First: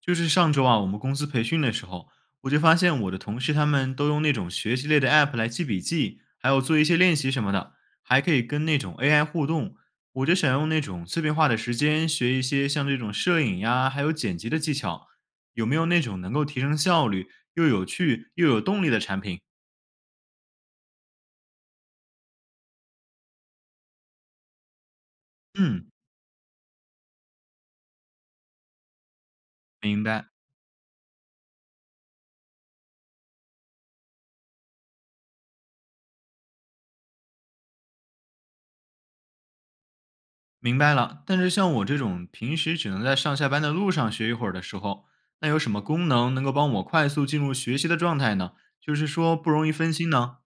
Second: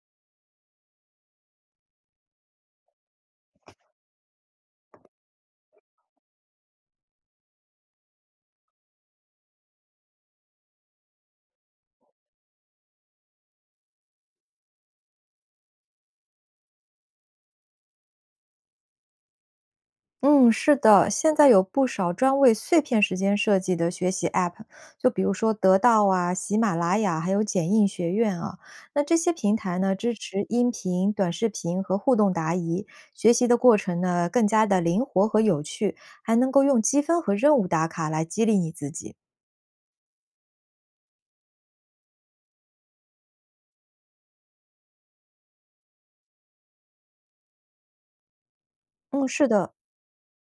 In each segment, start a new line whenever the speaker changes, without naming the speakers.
就是上周啊，我们公司培训的时候，我就发现我的同事他们都用那种学习类的 app 来记笔记，还有做一些练习什么的，还可以跟那种 AI 互动。我就想用那种碎片化的时间学一些像这种摄影呀，还有剪辑的技巧，有没有那种能够提升效率又有趣又有动力的产品？
嗯，是的，现在有不少专为碎片时间设计的学习 App，就比如说得
嗯，
到啊、喜马拉雅，还有剪映学院啊。那这些平台呢，
明
支
白。
持音频、短视频和互动答疑，学习的过程呢更加的灵活和有趣，还能够用积分和任务打卡来激励你自己。
明白了，但是像我这种平时只能在上下班的路上学一会儿的时候，那有什么功能能够帮我快速进入学习的状态呢？就是
嗯，
说
是
不容
的，
易分心呢？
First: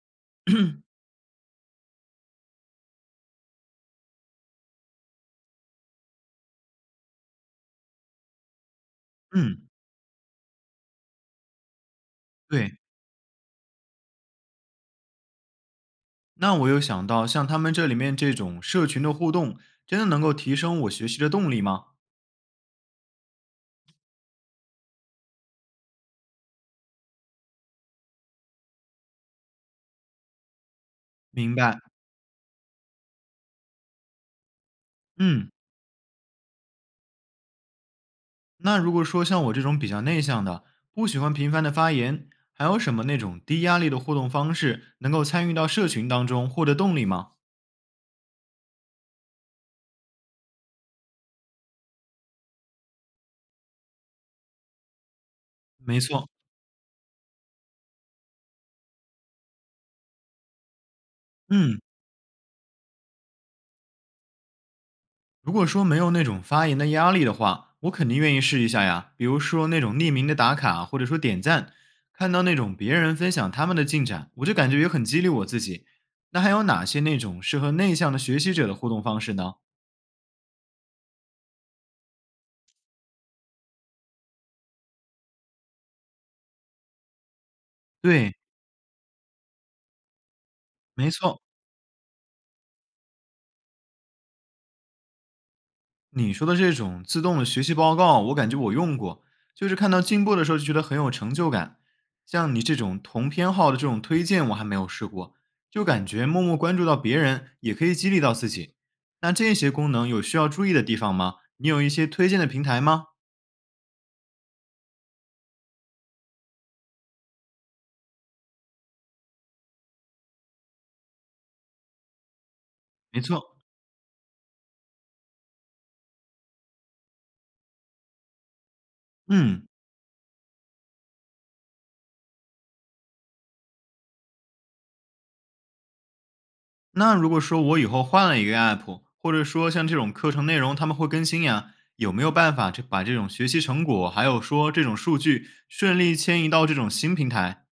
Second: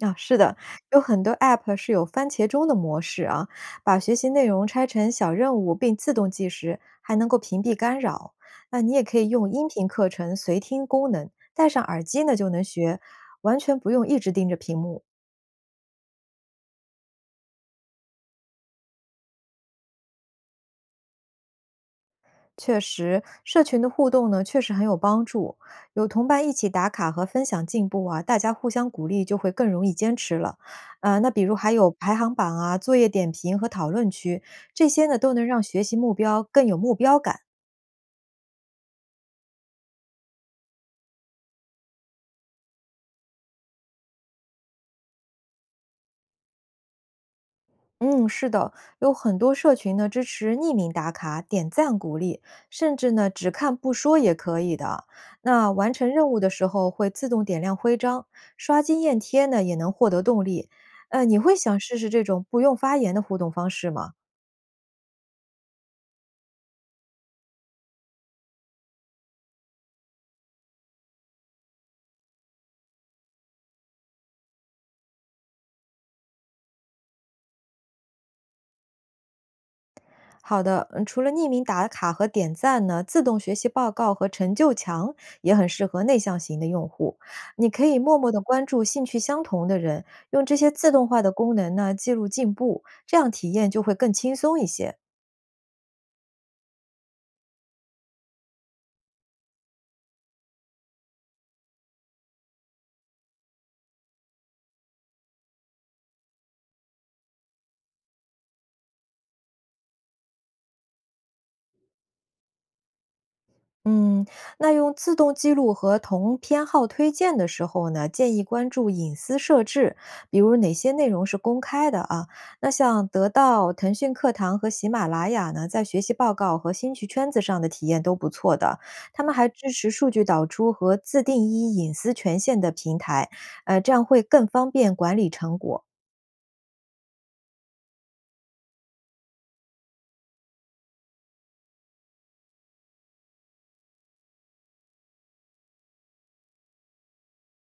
是的，有很多 App 是有番茄钟的模式啊，把学习内容拆成小任务并自动计时，还能够屏蔽干扰。那你也可以用音
嗯，
频课程随听功能，戴上耳机呢就能
对。
学，完全不用一直盯着屏幕。
那我又想到，像他们这里面这种社群的互动，真的能够提升我学习的动力吗？
确实，社群的互动呢，确实很有帮助。有同伴一起打卡和分享进步啊，大家互相鼓励，就会更容易坚持了。那比如
明
还
白。
有排行榜啊、作业点评和讨论区，这些呢都能
嗯，
让学习目标更有目标感。
那如果说像我这种比较内向的，不喜欢频繁的发言，还有什么那种低压力的互动方式，能够参与到社群当中，获得动力吗？
嗯，是的，有很多社群呢支持匿名打卡、点赞鼓励，甚至呢只看不说也可以的。那完
没
成任
错。
务的时候会自动点亮徽章，刷经验贴呢也能获得动力。你会
嗯，
想试试这种不用发言的互动方式吗？
如果说没有那种发言的压力的话，我肯定愿意试一下呀。比如说那种匿名的打卡，或者说点赞，看到那种别人分享他们的进展，我就感觉也很激励我自己。那还有哪些那种适合内向的学习者的互动方式呢？
好的，嗯除了匿名打卡和点赞呢，自动学习报告和成就墙也很适合内向型的用户。你可以默默
对，
地关注兴趣相同的人，用这些自动
没
化的
错，
功能呢记录进步，这样体验就会更轻松一些。
你说的这种自动的学习报告，我感觉我用过，就是看到进步的时候就觉得很有成就感。像你这种同偏好的这种推荐，我还没有试过，就感觉默默关注到别人也可以激励到自己。那这些功能有需要注意的地方吗？你有一些推荐的平台吗？
嗯，那用自动记录和同偏好推荐的时候呢，建议关注隐私设置，比如哪些内容是公开的啊？那像
没
得
错，
到、腾讯课堂和喜马拉雅呢，在学习报告和兴趣圈子上的体验都不错的。他们还
嗯，
支持数据导出和自定义隐私权限的平台，这样会更方便管理成果。
那如果说我以后换了一个 app，或者说像这种课程内容他们会更新呀，有没有办法这把这种学习成果，还有说这种数据顺利迁移到这种新平台？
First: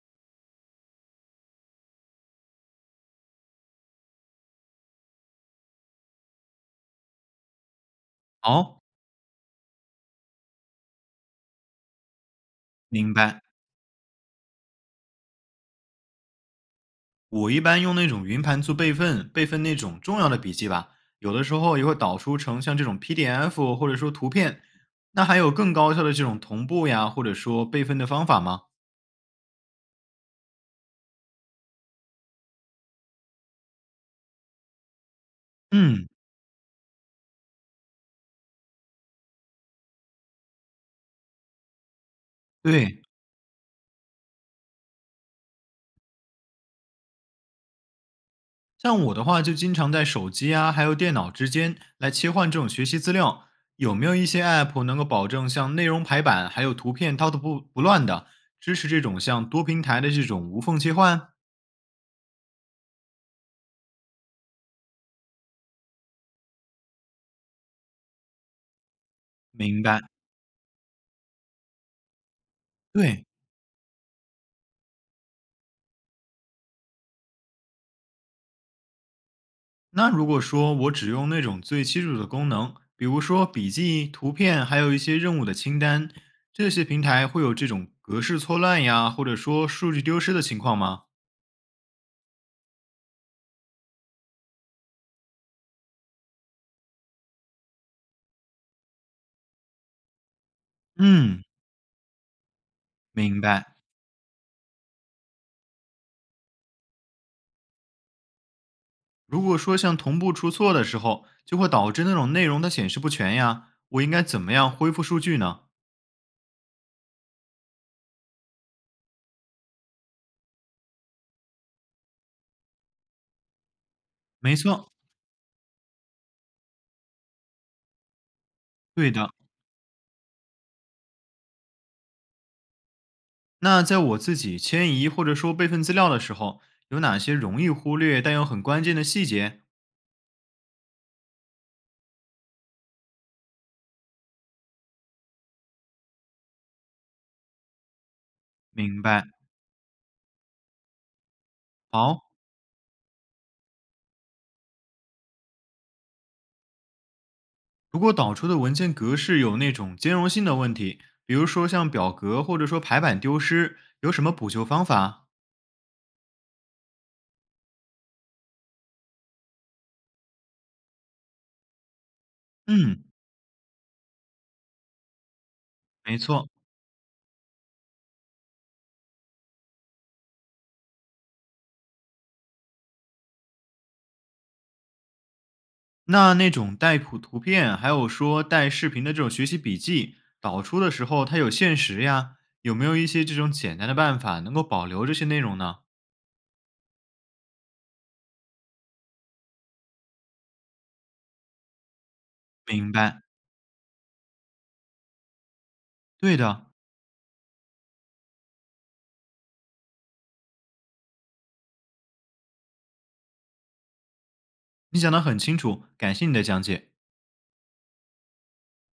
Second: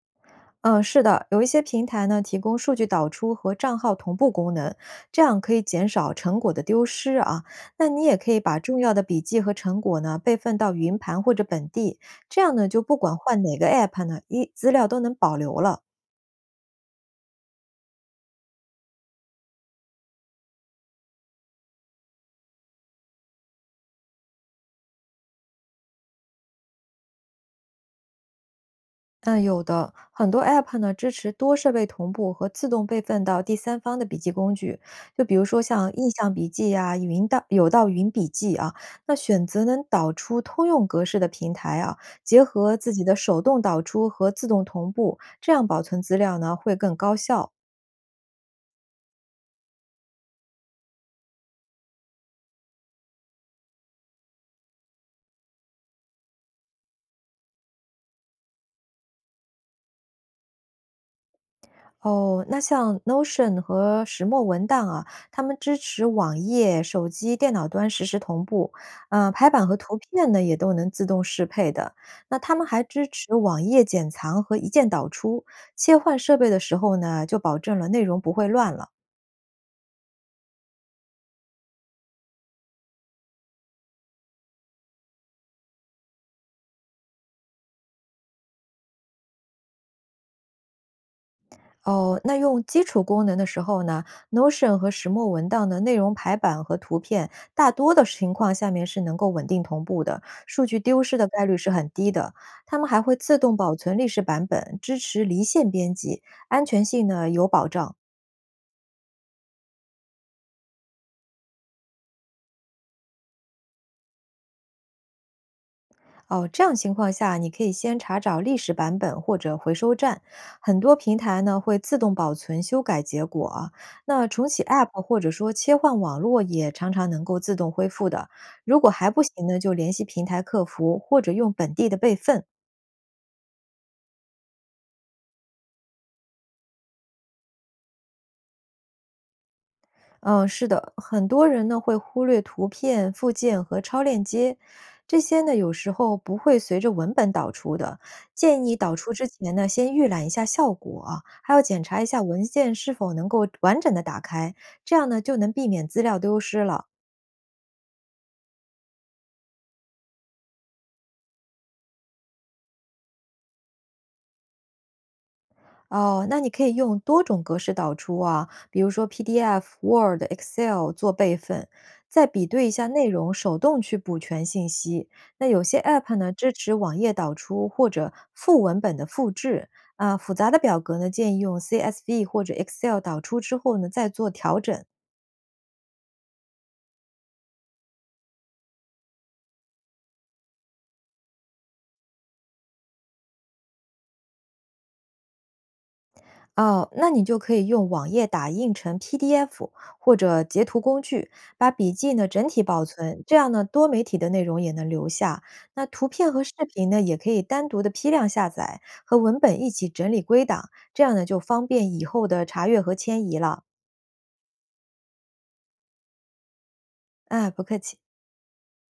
嗯，是的，有一些平台呢提供数据导出和账号同步功能，这样可以减少成果的丢失啊。那你也可以把重
好、
要的笔记和成果呢备份到云盘或者本地，这样呢就不
明
管
白，
换哪个 app 呢，一资料都能保留了。
我一般用那种云盘做备份，备份那种重要的笔记吧。有的时候也会导出成像这种 PDF 或者说图片。那还有更高效的这种同步呀，或者说备份的方法吗？
很多 App 呢支持多设备同步和自动备份到第三方的笔记工具，就比如说像
嗯，
印象笔记啊、云到有道云笔记啊，那选择能导出通用格式的平台啊，结合自
对，
己的手动导出和自动同步，这样保存资料呢会更高效。
像我的话就经常在手机啊还有电脑之间来切换这种学习资料。有没有一些 App 能够保证像内容排版还有图片它都不乱的，支持这种像多平台的这种无缝切换？
哦，那像 Notion 和石墨文档啊，他们支持网页、手机、电脑端实时同步，嗯，排版和
明
图
白，
片呢也都能自动适配的。那他们还支
对。
持网页剪藏和一键导出，切换设备的时候呢，就保证了内容不会乱了。
那如果说我只用那种最基础的功能，比如说笔记、图片，还有一些任务的清单，这些平台会有这种格式错乱呀，或者说数据丢失的情况吗？
哦，那用基础功能的时候呢，Notion 和石墨文档的内容排版和图片，大多的情况下面是能够稳定同步的，数据丢失的
嗯，
概率是很低的。它们还会自
明
动
白。
保存历史版本，支持离线编辑，安全性呢有保障。
如果说像同步出错的时候，就会导致那种内容它显示不全呀，我应该怎么样恢复数据呢？
哦，这样情况下，你可以先查找历史版本或者回收站，很多平台呢会自动保存修改结果啊那重
没
启 App
错，
或者说切换网络也常常能够自动恢复的。如果还
对
不
的。
行呢，就联系平台客服或者用本地的备份。
那在我自己迁移或者说备份资料的时候，有哪些容易忽略但又很关键的细节？
嗯，是的，很多人呢会忽略图片、附件和超链接，这些呢有时候不会随着文本导出的。建议导
明
出
白。
之前呢，先预览一下效果啊，还要检查一下
好，
文件是否能够完整的打开，这样呢就能避免资料丢失了。
如果导出的文件格式有那种兼容性的问题，比如说像表格或者说排版丢失，有什么补救方法？
哦，那你可以用多种格式导出啊，比如说 PDF、Word、Excel 做备份，再比对一下
嗯，
内容，手动去补全信息。那有些 App
没
呢
错。
支持网页导出或者副文本的复制啊，复杂的表格呢建议用 CSV 或者 Excel 导出之后呢再做调整。
那那种带图片，还有说带视频的这种学习笔记，导出的时候它有限时呀，有没有一些这种简单的办法能够保留这些内容呢？
哦，那你就可以用网页打印成 PDF 或者截图工具，把笔记呢整体保
明白，
存，这样呢多媒体的内容也能留下。那图片
对
和视
的，
频呢也可以单独的批量下载，和文本一起整理归档，这样呢就方便以后的查阅和迁移了。
你讲得很清楚，感谢你的讲解。
哎，不客气。